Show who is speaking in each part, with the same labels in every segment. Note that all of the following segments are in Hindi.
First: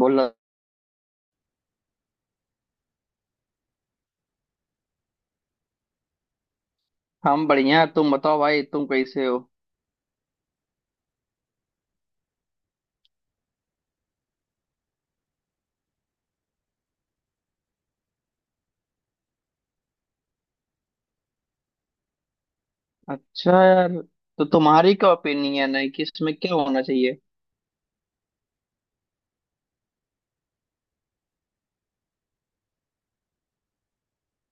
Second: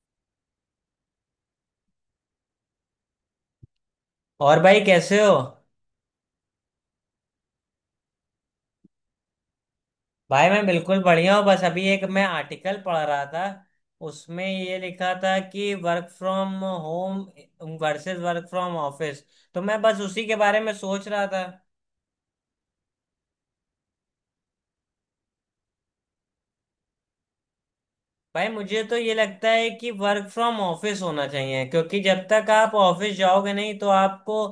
Speaker 1: बोला।
Speaker 2: और भाई कैसे हो?
Speaker 1: हम बढ़िया, तुम बताओ भाई, तुम कैसे हो?
Speaker 2: भाई मैं बिल्कुल बढ़िया हूँ। बस अभी एक मैं आर्टिकल पढ़ रहा था। उसमें ये लिखा था कि work from home versus work from office. तो मैं बस उसी के बारे में सोच रहा था।
Speaker 1: अच्छा यार, तो तुम्हारी क्या ओपिनियन है कि इसमें क्या होना चाहिए?
Speaker 2: भाई मुझे तो ये लगता है कि वर्क फ्रॉम ऑफिस होना चाहिए क्योंकि जब तक आप ऑफिस जाओगे नहीं तो आपको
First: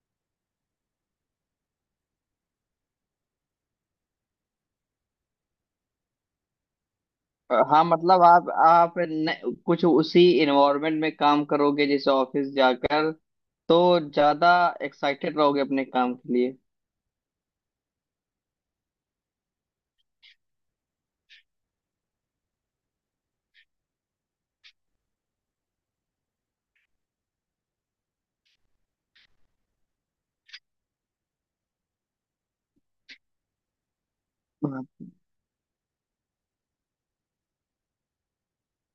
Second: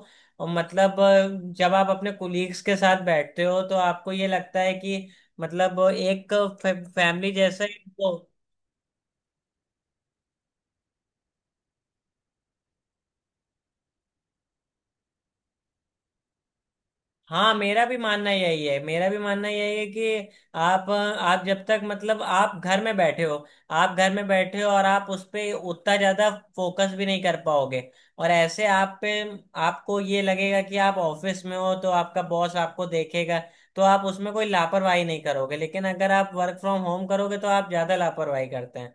Speaker 2: मतलब जब आप अपने कुलीग्स के साथ बैठते हो तो आपको ये लगता है कि मतलब एक फैमिली जैसा ही।
Speaker 1: हाँ, मतलब आप न, कुछ उसी इन्वायरमेंट में काम करोगे जैसे ऑफिस जाकर। तो ज्यादा एक्साइटेड रहोगे अपने काम के लिए।
Speaker 2: हाँ, मेरा भी मानना यही है, मेरा भी मानना यही है कि आप जब तक मतलब आप घर में बैठे हो। आप घर में बैठे हो और आप उस पे उतना ज्यादा फोकस भी नहीं कर पाओगे। और ऐसे आप पे आपको ये लगेगा कि आप ऑफिस में हो तो आपका बॉस आपको देखेगा। तो आप उसमें कोई लापरवाही नहीं करोगे, लेकिन अगर आप वर्क फ्रॉम होम करोगे तो आप ज्यादा लापरवाही करते हैं।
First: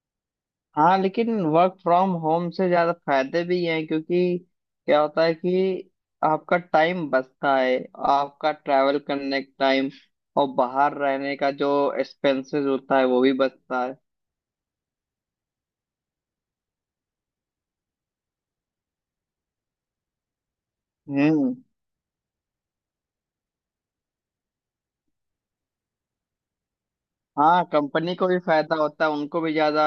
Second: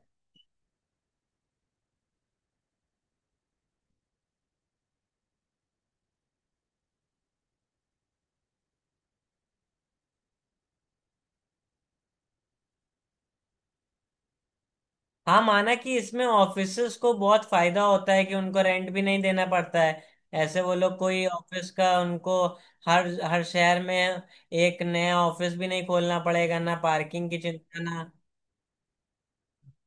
Speaker 1: हाँ, लेकिन वर्क फ्रॉम होम से ज्यादा फायदे भी हैं, क्योंकि क्या होता है कि आपका टाइम बचता है, आपका ट्रैवल करने का टाइम, और बाहर रहने का जो एक्सपेंसेस होता है वो भी बचता है।
Speaker 2: हाँ, माना कि इसमें ऑफिसर्स को बहुत फायदा होता है कि उनको रेंट भी नहीं देना पड़ता है। ऐसे वो लोग कोई
Speaker 1: हम्म।
Speaker 2: ऑफिस का उनको हर हर शहर में एक नया ऑफिस भी नहीं खोलना पड़ेगा, ना पार्किंग की
Speaker 1: हाँ,
Speaker 2: चिंता, ना।
Speaker 1: कंपनी को भी फायदा होता है, उनको भी ज्यादा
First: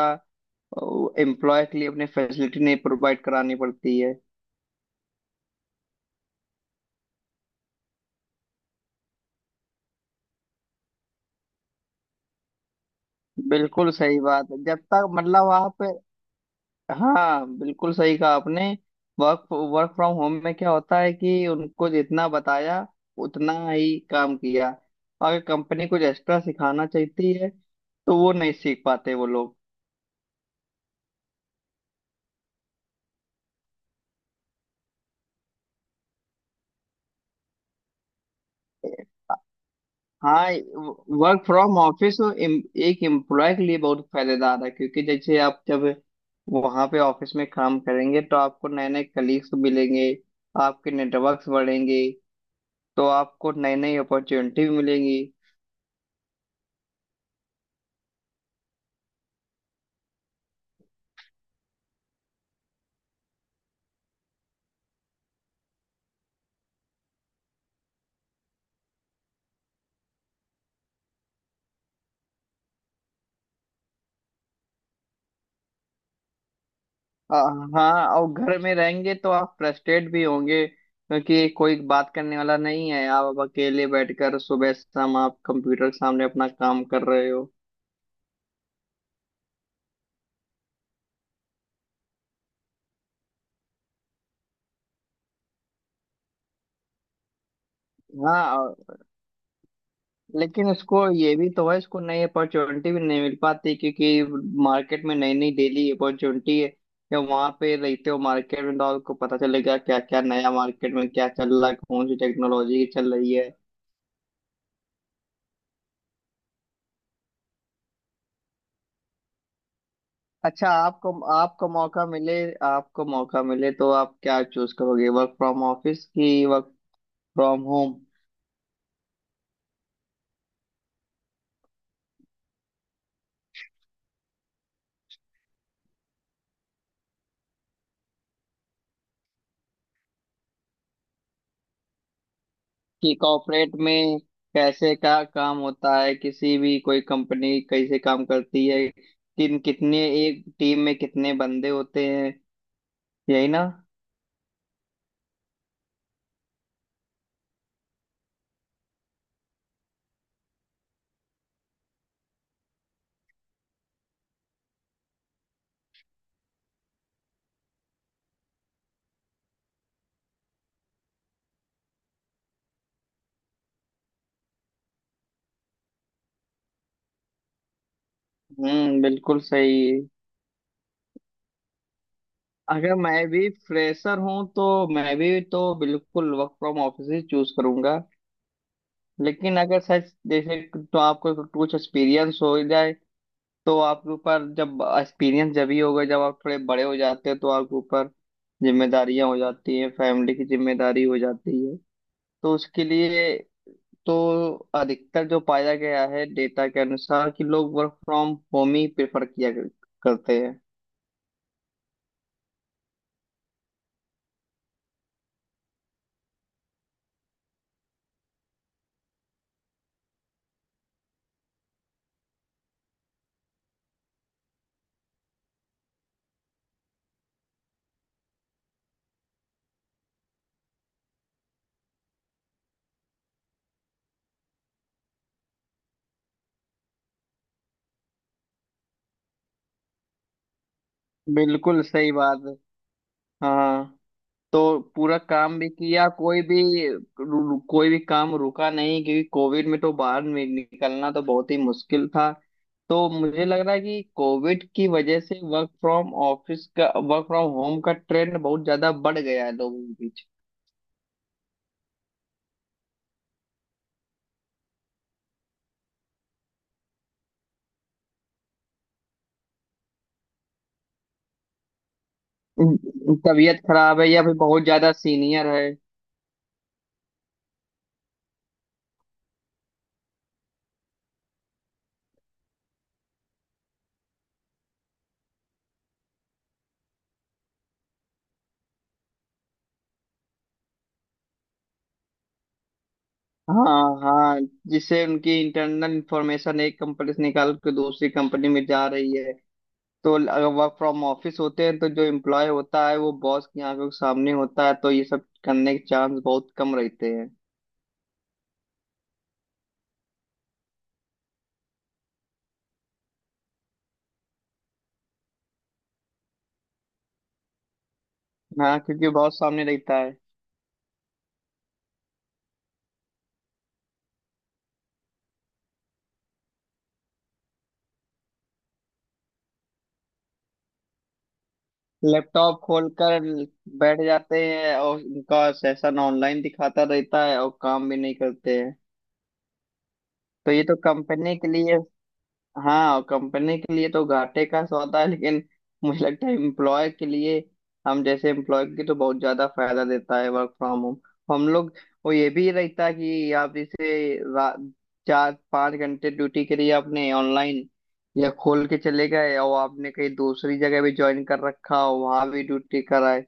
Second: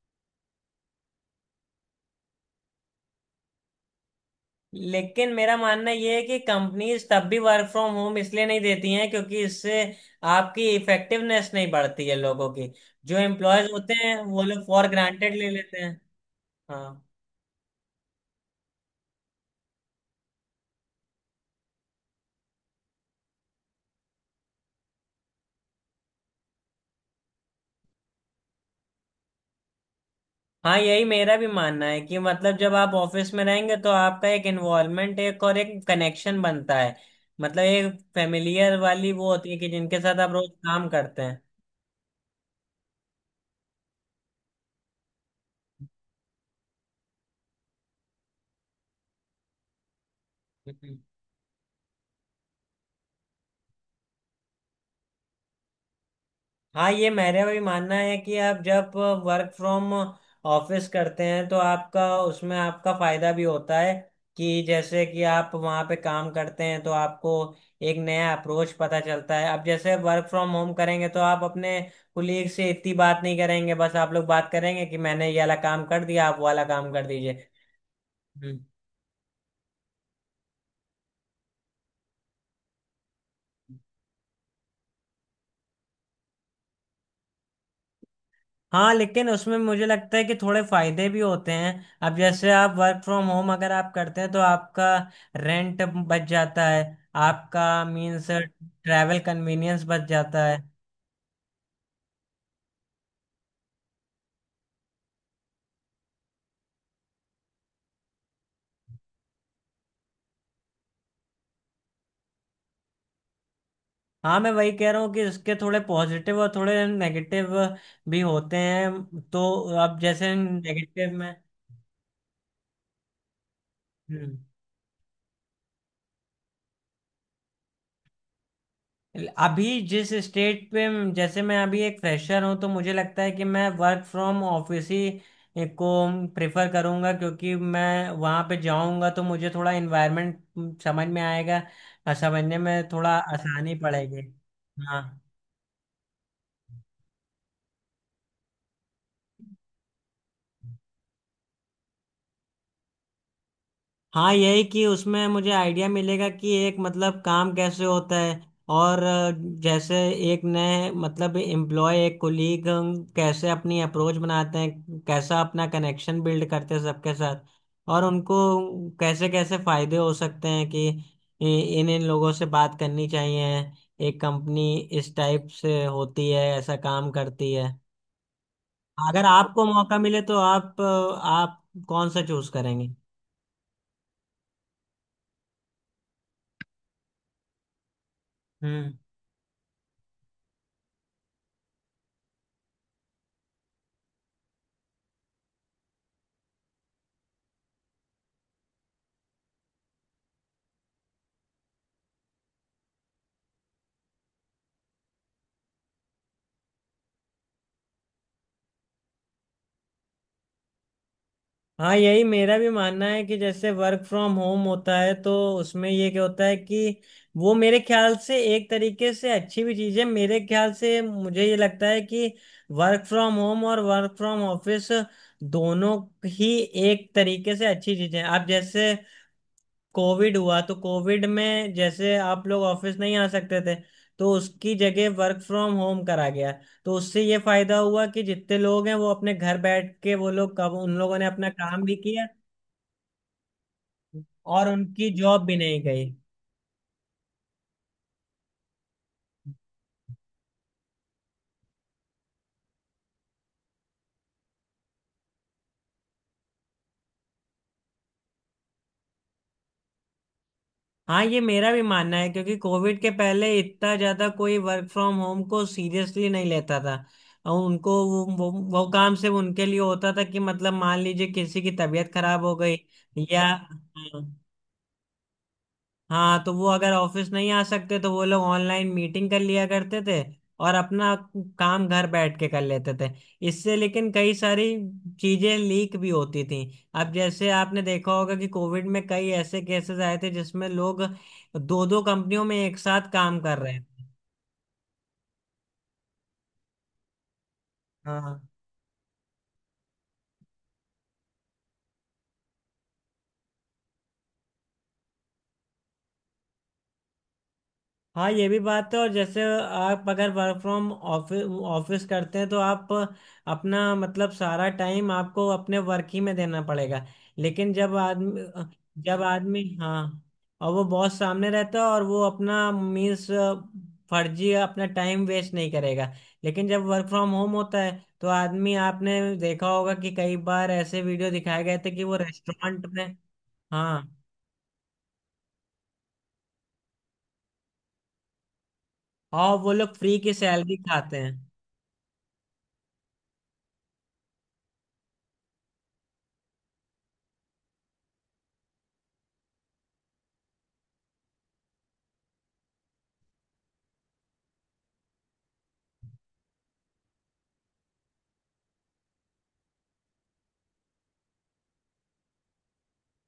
Speaker 1: एम्प्लॉय के लिए अपनी फैसिलिटी नहीं प्रोवाइड करानी पड़ती है।
Speaker 2: लेकिन मेरा मानना ये है कि कंपनीज तब भी वर्क फ्रॉम होम इसलिए नहीं देती हैं क्योंकि इससे आपकी इफेक्टिवनेस नहीं बढ़ती है लोगों की। जो एम्प्लॉयज
Speaker 1: बिल्कुल
Speaker 2: होते हैं
Speaker 1: सही
Speaker 2: वो
Speaker 1: बात है,
Speaker 2: लोग
Speaker 1: जब
Speaker 2: फॉर
Speaker 1: तक
Speaker 2: ग्रांटेड ले
Speaker 1: मतलब
Speaker 2: लेते
Speaker 1: आप।
Speaker 2: हैं। हाँ।
Speaker 1: हाँ, बिल्कुल सही कहा आपने। वर्क वर्क फ्रॉम होम में क्या होता है कि उनको जितना बताया उतना ही काम किया। अगर कंपनी कुछ एक्स्ट्रा सिखाना चाहती है तो वो नहीं सीख पाते वो लोग।
Speaker 2: हाँ, यही मेरा भी मानना है कि मतलब जब आप ऑफिस में रहेंगे तो आपका एक इन्वॉल्वमेंट, एक और एक कनेक्शन बनता है। मतलब एक फैमिलियर वाली वो होती है कि जिनके साथ आप
Speaker 1: हाँ,
Speaker 2: रोज काम करते
Speaker 1: वर्क फ्रॉम ऑफिस एक एम्प्लॉय के लिए बहुत फायदेदार है, क्योंकि जैसे आप जब वहाँ पे ऑफिस में काम करेंगे तो आपको नए नए कलीग्स मिलेंगे, आपके
Speaker 2: हैं।
Speaker 1: नेटवर्क्स बढ़ेंगे, तो आपको नई नई अपॉर्चुनिटी मिलेंगी।
Speaker 2: हाँ, ये मेरा भी मानना है कि आप जब वर्क फ्रॉम ऑफिस करते हैं तो आपका फायदा भी होता है। कि जैसे कि आप वहाँ पे काम करते हैं तो आपको एक नया अप्रोच पता चलता है। अब जैसे वर्क फ्रॉम होम करेंगे तो आप अपने कुलीग से इतनी बात नहीं करेंगे, बस आप लोग बात करेंगे कि मैंने ये वाला काम कर दिया, आप वो वाला काम कर दीजिए।
Speaker 1: हाँ, और
Speaker 2: हम्म।
Speaker 1: घर में रहेंगे तो आप फ्रस्ट्रेट भी होंगे, क्योंकि कोई बात करने वाला नहीं है। आप अब अकेले बैठकर सुबह शाम आप कंप्यूटर के सामने अपना काम कर रहे हो।
Speaker 2: हाँ, लेकिन उसमें मुझे लगता है कि थोड़े फायदे भी होते हैं। अब जैसे आप वर्क फ्रॉम होम अगर आप करते हैं तो आपका रेंट बच जाता है। आपका मीन्स
Speaker 1: हाँ और-
Speaker 2: ट्रैवल कन्वीनियंस बच जाता है।
Speaker 1: लेकिन उसको ये भी तो है, इसको नई अपॉर्चुनिटी भी नहीं मिल पाती, क्योंकि मार्केट में नई नई डेली अपॉर्चुनिटी है। या वहाँ पे रहते हो मार्केट में तो आपको पता चलेगा क्या क्या नया मार्केट में क्या चल रहा है, कौन सी टेक्नोलॉजी चल रही है।
Speaker 2: हाँ, मैं वही कह रहा हूँ कि इसके थोड़े पॉजिटिव और थोड़े नेगेटिव भी होते हैं, तो अब जैसे
Speaker 1: अच्छा, आपको
Speaker 2: नेगेटिव में।
Speaker 1: आपको मौका मिले, आपको मौका मिले तो आप
Speaker 2: हम्म।
Speaker 1: क्या चूज करोगे, वर्क फ्रॉम ऑफिस की वर्क फ्रॉम होम?
Speaker 2: अभी जिस स्टेट पे, जैसे मैं अभी एक फ्रेशर हूँ, तो मुझे लगता है कि मैं वर्क फ्रॉम ऑफिस ही को प्रेफर करूँगा क्योंकि मैं वहाँ पे जाऊँगा तो मुझे थोड़ा इन्वायरमेंट समझ में आएगा और समझने में
Speaker 1: कि
Speaker 2: थोड़ा आसानी
Speaker 1: कॉर्पोरेट में
Speaker 2: पड़ेगी।
Speaker 1: कैसे क्या
Speaker 2: हाँ।
Speaker 1: काम होता है, किसी भी कोई कंपनी कैसे काम करती है, किन कितने एक टीम में कितने बंदे होते हैं, यही ना?
Speaker 2: हाँ, यही कि उसमें मुझे आइडिया मिलेगा कि एक मतलब काम कैसे होता है और जैसे एक नए मतलब एम्प्लॉय एक कोलीग कैसे अपनी अप्रोच बनाते हैं, कैसा अपना कनेक्शन बिल्ड करते हैं सबके साथ, और उनको कैसे कैसे फायदे हो सकते हैं कि इ- इन इन लोगों से बात करनी चाहिए। एक कंपनी इस टाइप से होती है, ऐसा काम करती है।
Speaker 1: हम्म,
Speaker 2: अगर
Speaker 1: बिल्कुल
Speaker 2: आपको
Speaker 1: सही।
Speaker 2: मौका मिले तो आप कौन सा चूज करेंगे?
Speaker 1: अगर मैं भी फ्रेशर हूँ तो मैं भी तो बिल्कुल वर्क फ्रॉम ऑफिस ही चूज करूंगा।
Speaker 2: हम्म।
Speaker 1: लेकिन अगर सच जैसे, तो आपको कुछ एक्सपीरियंस हो जाए, तो आपके ऊपर जब एक्सपीरियंस जब ही होगा जब आप थोड़े बड़े हो जाते हैं, तो आपके ऊपर जिम्मेदारियां हो जाती हैं, फैमिली की जिम्मेदारी हो जाती है, तो उसके लिए तो अधिकतर जो पाया गया है डेटा के अनुसार कि लोग वर्क फ्रॉम होम ही प्रेफर किया कर- करते हैं।
Speaker 2: हाँ, यही मेरा भी मानना है कि जैसे वर्क फ्रॉम होम होता है तो उसमें ये क्या होता है कि वो मेरे ख्याल से एक तरीके से अच्छी भी चीज़ है। मेरे ख्याल से मुझे ये लगता है कि वर्क फ्रॉम होम और वर्क फ्रॉम ऑफिस दोनों ही एक तरीके से अच्छी चीज़ें हैं। आप जैसे कोविड हुआ तो कोविड में जैसे आप लोग ऑफिस नहीं आ सकते थे तो उसकी जगह वर्क फ्रॉम होम करा गया। तो उससे ये फायदा हुआ कि जितने लोग हैं वो अपने घर बैठ के वो लोग कब उन लोगों ने अपना
Speaker 1: बिल्कुल
Speaker 2: काम भी
Speaker 1: सही
Speaker 2: किया
Speaker 1: बात है। हाँ,
Speaker 2: और
Speaker 1: तो
Speaker 2: उनकी
Speaker 1: पूरा
Speaker 2: जॉब भी
Speaker 1: काम भी
Speaker 2: नहीं
Speaker 1: किया।
Speaker 2: गई।
Speaker 1: कोई भी रू- कोई भी काम रुका नहीं, क्योंकि कोविड में तो बाहर नि- निकलना तो बहुत ही मुश्किल था। तो मुझे लग रहा है कि कोविड की वजह से वर्क फ्रॉम ऑफिस का वर्क फ्रॉम होम का ट्रेंड बहुत ज्यादा बढ़ गया है लोगों के बीच।
Speaker 2: हाँ, ये मेरा भी मानना है क्योंकि कोविड के पहले इतना ज्यादा कोई वर्क फ्रॉम होम को सीरियसली नहीं लेता था। और उनको वो काम सिर्फ उनके लिए होता था कि मतलब मान लीजिए किसी की तबीयत खराब हो गई। या
Speaker 1: तबीयत खराब है
Speaker 2: हाँ,
Speaker 1: या फिर बहुत ज्यादा सीनियर है।
Speaker 2: हाँ तो वो अगर ऑफिस नहीं आ सकते तो वो लोग ऑनलाइन मीटिंग कर लिया करते थे और अपना काम घर बैठ के कर लेते थे। इससे लेकिन कई सारी चीजें लीक भी होती थी। अब जैसे आपने देखा होगा कि कोविड में कई ऐसे केसेस आए थे जिसमें लोग दो दो कंपनियों में एक साथ काम कर रहे
Speaker 1: हाँ
Speaker 2: थे।
Speaker 1: हाँ जिससे उनकी इंटरनल इंफॉर्मेशन एक कंपनी से निकाल के दूसरी
Speaker 2: हाँ,
Speaker 1: कंपनी में जा रही है। तो अगर वर्क फ्रॉम ऑफिस होते हैं तो जो एम्प्लॉय होता है वो बॉस की आंखों के सामने होता है, तो ये सब करने के चांस बहुत कम रहते हैं।
Speaker 2: हाँ, ये भी बात है और जैसे आप अगर वर्क फ्रॉम ऑफिस ऑफिस करते हैं तो आप अपना मतलब सारा टाइम आपको अपने वर्क ही में देना पड़ेगा। लेकिन जब आदमी,
Speaker 1: हाँ, क्योंकि
Speaker 2: जब
Speaker 1: बहुत
Speaker 2: आदमी,
Speaker 1: सामने रहता
Speaker 2: हाँ,
Speaker 1: है।
Speaker 2: और वो बॉस सामने रहता है और वो अपना मीन्स फर्जी अपना टाइम वेस्ट नहीं करेगा। लेकिन जब वर्क फ्रॉम होम होता है, तो आदमी आपने देखा होगा कि कई बार ऐसे वीडियो दिखाए गए थे कि वो
Speaker 1: लैपटॉप
Speaker 2: रेस्टोरेंट में।
Speaker 1: खोलकर बैठ
Speaker 2: हाँ,
Speaker 1: जाते हैं और उनका सेशन ऑनलाइन दिखाता रहता है और काम भी नहीं करते हैं।
Speaker 2: और वो लोग फ्री की
Speaker 1: तो ये तो
Speaker 2: सैलरी खाते हैं।
Speaker 1: कंपनी के लिए। हाँ, और कंपनी के लिए तो घाटे का सौदा है, लेकिन मुझे लगता है एम्प्लॉय के लिए, हम जैसे एम्प्लॉय की तो बहुत ज्यादा फायदा देता है वर्क फ्रॉम होम। हम लोग, वो ये भी रहता है कि आप जैसे रा- चार पाँच घंटे ड्यूटी करी आपने ऑनलाइन, या खोल के चले गए और आपने कहीं दूसरी जगह भी ज्वाइन कर रखा हो, वहां भी ड्यूटी कराए।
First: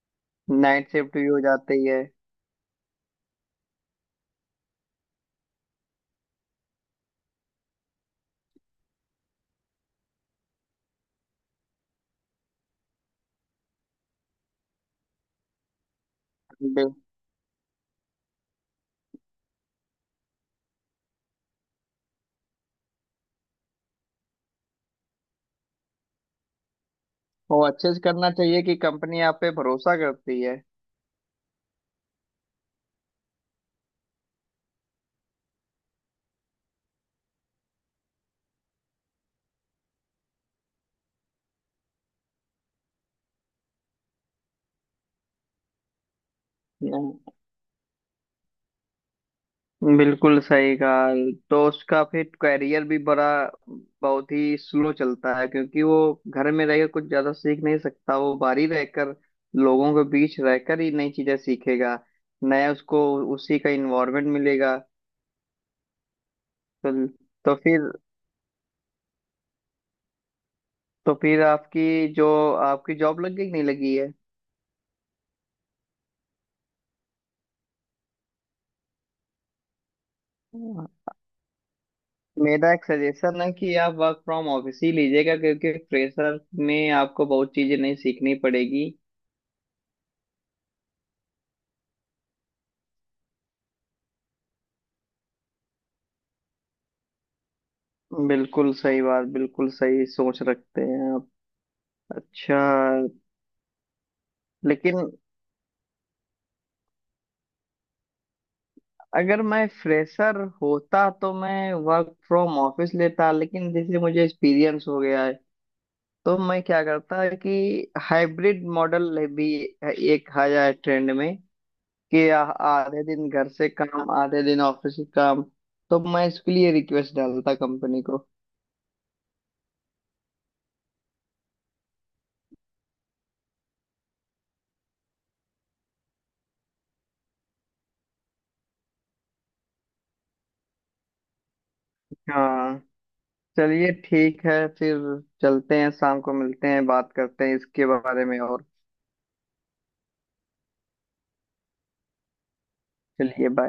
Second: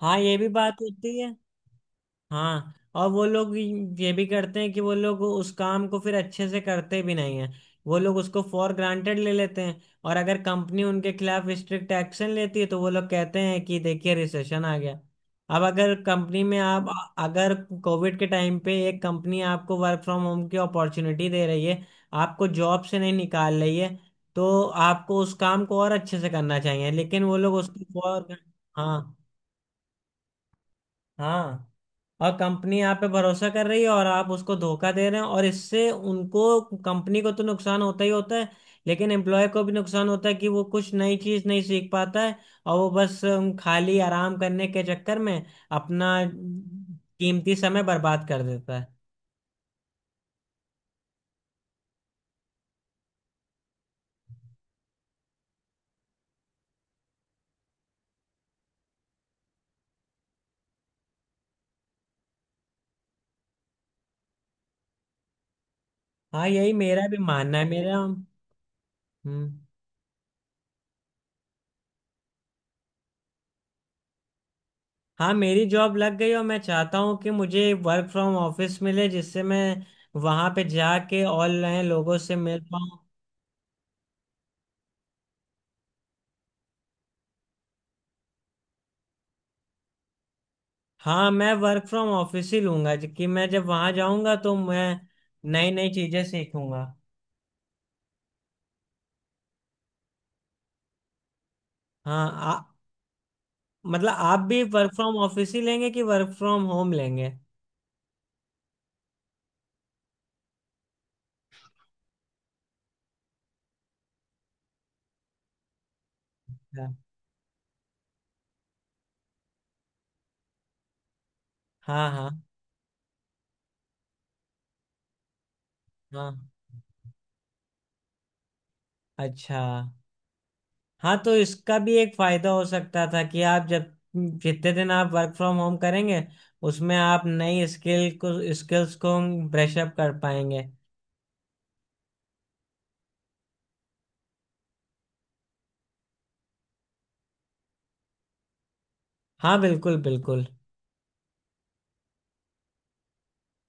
Speaker 2: हाँ, ये भी बात
Speaker 1: नाइट शिफ्ट
Speaker 2: होती
Speaker 1: भी
Speaker 2: है।
Speaker 1: हो जाती है।
Speaker 2: हाँ, और वो लोग ये भी करते हैं कि वो लोग उस काम को फिर अच्छे से करते भी नहीं है। वो लोग उसको फॉर ग्रांटेड ले लेते हैं। और अगर कंपनी उनके खिलाफ स्ट्रिक्ट एक्शन लेती है तो वो लोग कहते हैं कि देखिए रिसेशन आ गया। अब अगर कंपनी में आप,
Speaker 1: बि-
Speaker 2: अगर कोविड के टाइम पे एक कंपनी आपको वर्क फ्रॉम होम की अपॉर्चुनिटी दे रही है, आपको जॉब से नहीं निकाल रही है, तो आपको उस काम को और अच्छे से करना चाहिए लेकिन वो लोग
Speaker 1: वो
Speaker 2: उसको
Speaker 1: अच्छे से करना
Speaker 2: फॉर।
Speaker 1: चाहिए कि
Speaker 2: हाँ।
Speaker 1: कंपनी आप पे भरोसा करती है।
Speaker 2: हाँ, और कंपनी आप पे भरोसा कर रही है और आप उसको धोखा दे रहे हैं और इससे उनको कंपनी को तो नुकसान होता ही होता है। लेकिन एम्प्लॉय को भी नुकसान होता है कि वो कुछ नई चीज नहीं सीख पाता है। और वो बस खाली आराम करने के चक्कर में अपना
Speaker 1: हम्म,
Speaker 2: कीमती समय बर्बाद कर देता है।
Speaker 1: बिल्कुल सही कहा। तो उसका फिर करियर भी बड़ा बहुत ही स्लो चलता है, क्योंकि वो घर में रहकर कुछ ज्यादा सीख नहीं सकता। वो बाहर ही रहकर लोगों के बीच रहकर ही नई चीजें सीखेगा, नया उसको उसी का इन्वायरमेंट मिलेगा।
Speaker 2: हाँ, यही
Speaker 1: तो
Speaker 2: मेरा भी
Speaker 1: तो
Speaker 2: मानना है
Speaker 1: फिर,
Speaker 2: मेरा हम्म।
Speaker 1: तो फिर आपकी जो आपकी जॉब लग गई कि नहीं लगी?
Speaker 2: हाँ, मेरी जॉब लग गई और मैं चाहता हूँ कि मुझे वर्क फ्रॉम ऑफिस मिले जिससे मैं वहां पे
Speaker 1: है,
Speaker 2: जाके ऑनलाइन लोगों से मिल
Speaker 1: मेरा एक
Speaker 2: पाऊँ।
Speaker 1: सजेशन है कि आप वर्क फ्रॉम ऑफिस ही लीजिएगा, क्योंकि फ्रेशर में आपको बहुत चीजें नहीं सीखनी पड़ेगी।
Speaker 2: हाँ, मैं वर्क फ्रॉम ऑफिस ही लूंगा कि मैं जब वहां जाऊंगा तो मैं नई नई चीजें सीखूंगा।
Speaker 1: बिल्कुल सही बात, बिल्कुल सही सोच रखते हैं आप।
Speaker 2: हाँ
Speaker 1: अच्छा।
Speaker 2: मतलब आप भी वर्क
Speaker 1: लेकिन
Speaker 2: फ्रॉम ऑफिस ही लेंगे कि वर्क फ्रॉम होम लेंगे?
Speaker 1: अगर मैं फ्रेशर होता तो मैं वर्क फ्रॉम ऑफिस लेता, लेकिन जैसे मुझे एक्सपीरियंस हो गया है, तो मैं क्या
Speaker 2: हाँ,
Speaker 1: करता है कि हाइब्रिड मॉडल भी एक आ जाए ट्रेंड में
Speaker 2: हाँ,
Speaker 1: कि
Speaker 2: हाँ,
Speaker 1: आ- आधे दिन घर से काम आधे दिन ऑफिस के काम, तो मैं
Speaker 2: हाँ,
Speaker 1: इसके लिए रिक्वेस्ट डालता कंपनी को।
Speaker 2: अच्छा। हाँ, तो इसका भी एक फायदा हो सकता था कि आप जब जितने दिन आप वर्क फ्रॉम होम करेंगे, उसमें आप नई स्किल्स को ब्रश अप कर पाएंगे।
Speaker 1: हाँ। चलिए, ठीक है फिर, चलते हैं, शाम को मिलते हैं, बात करते हैं इसके बारे में और।
Speaker 2: हाँ, बिल्कुल बिल्कुल।
Speaker 1: चलिए, बाय।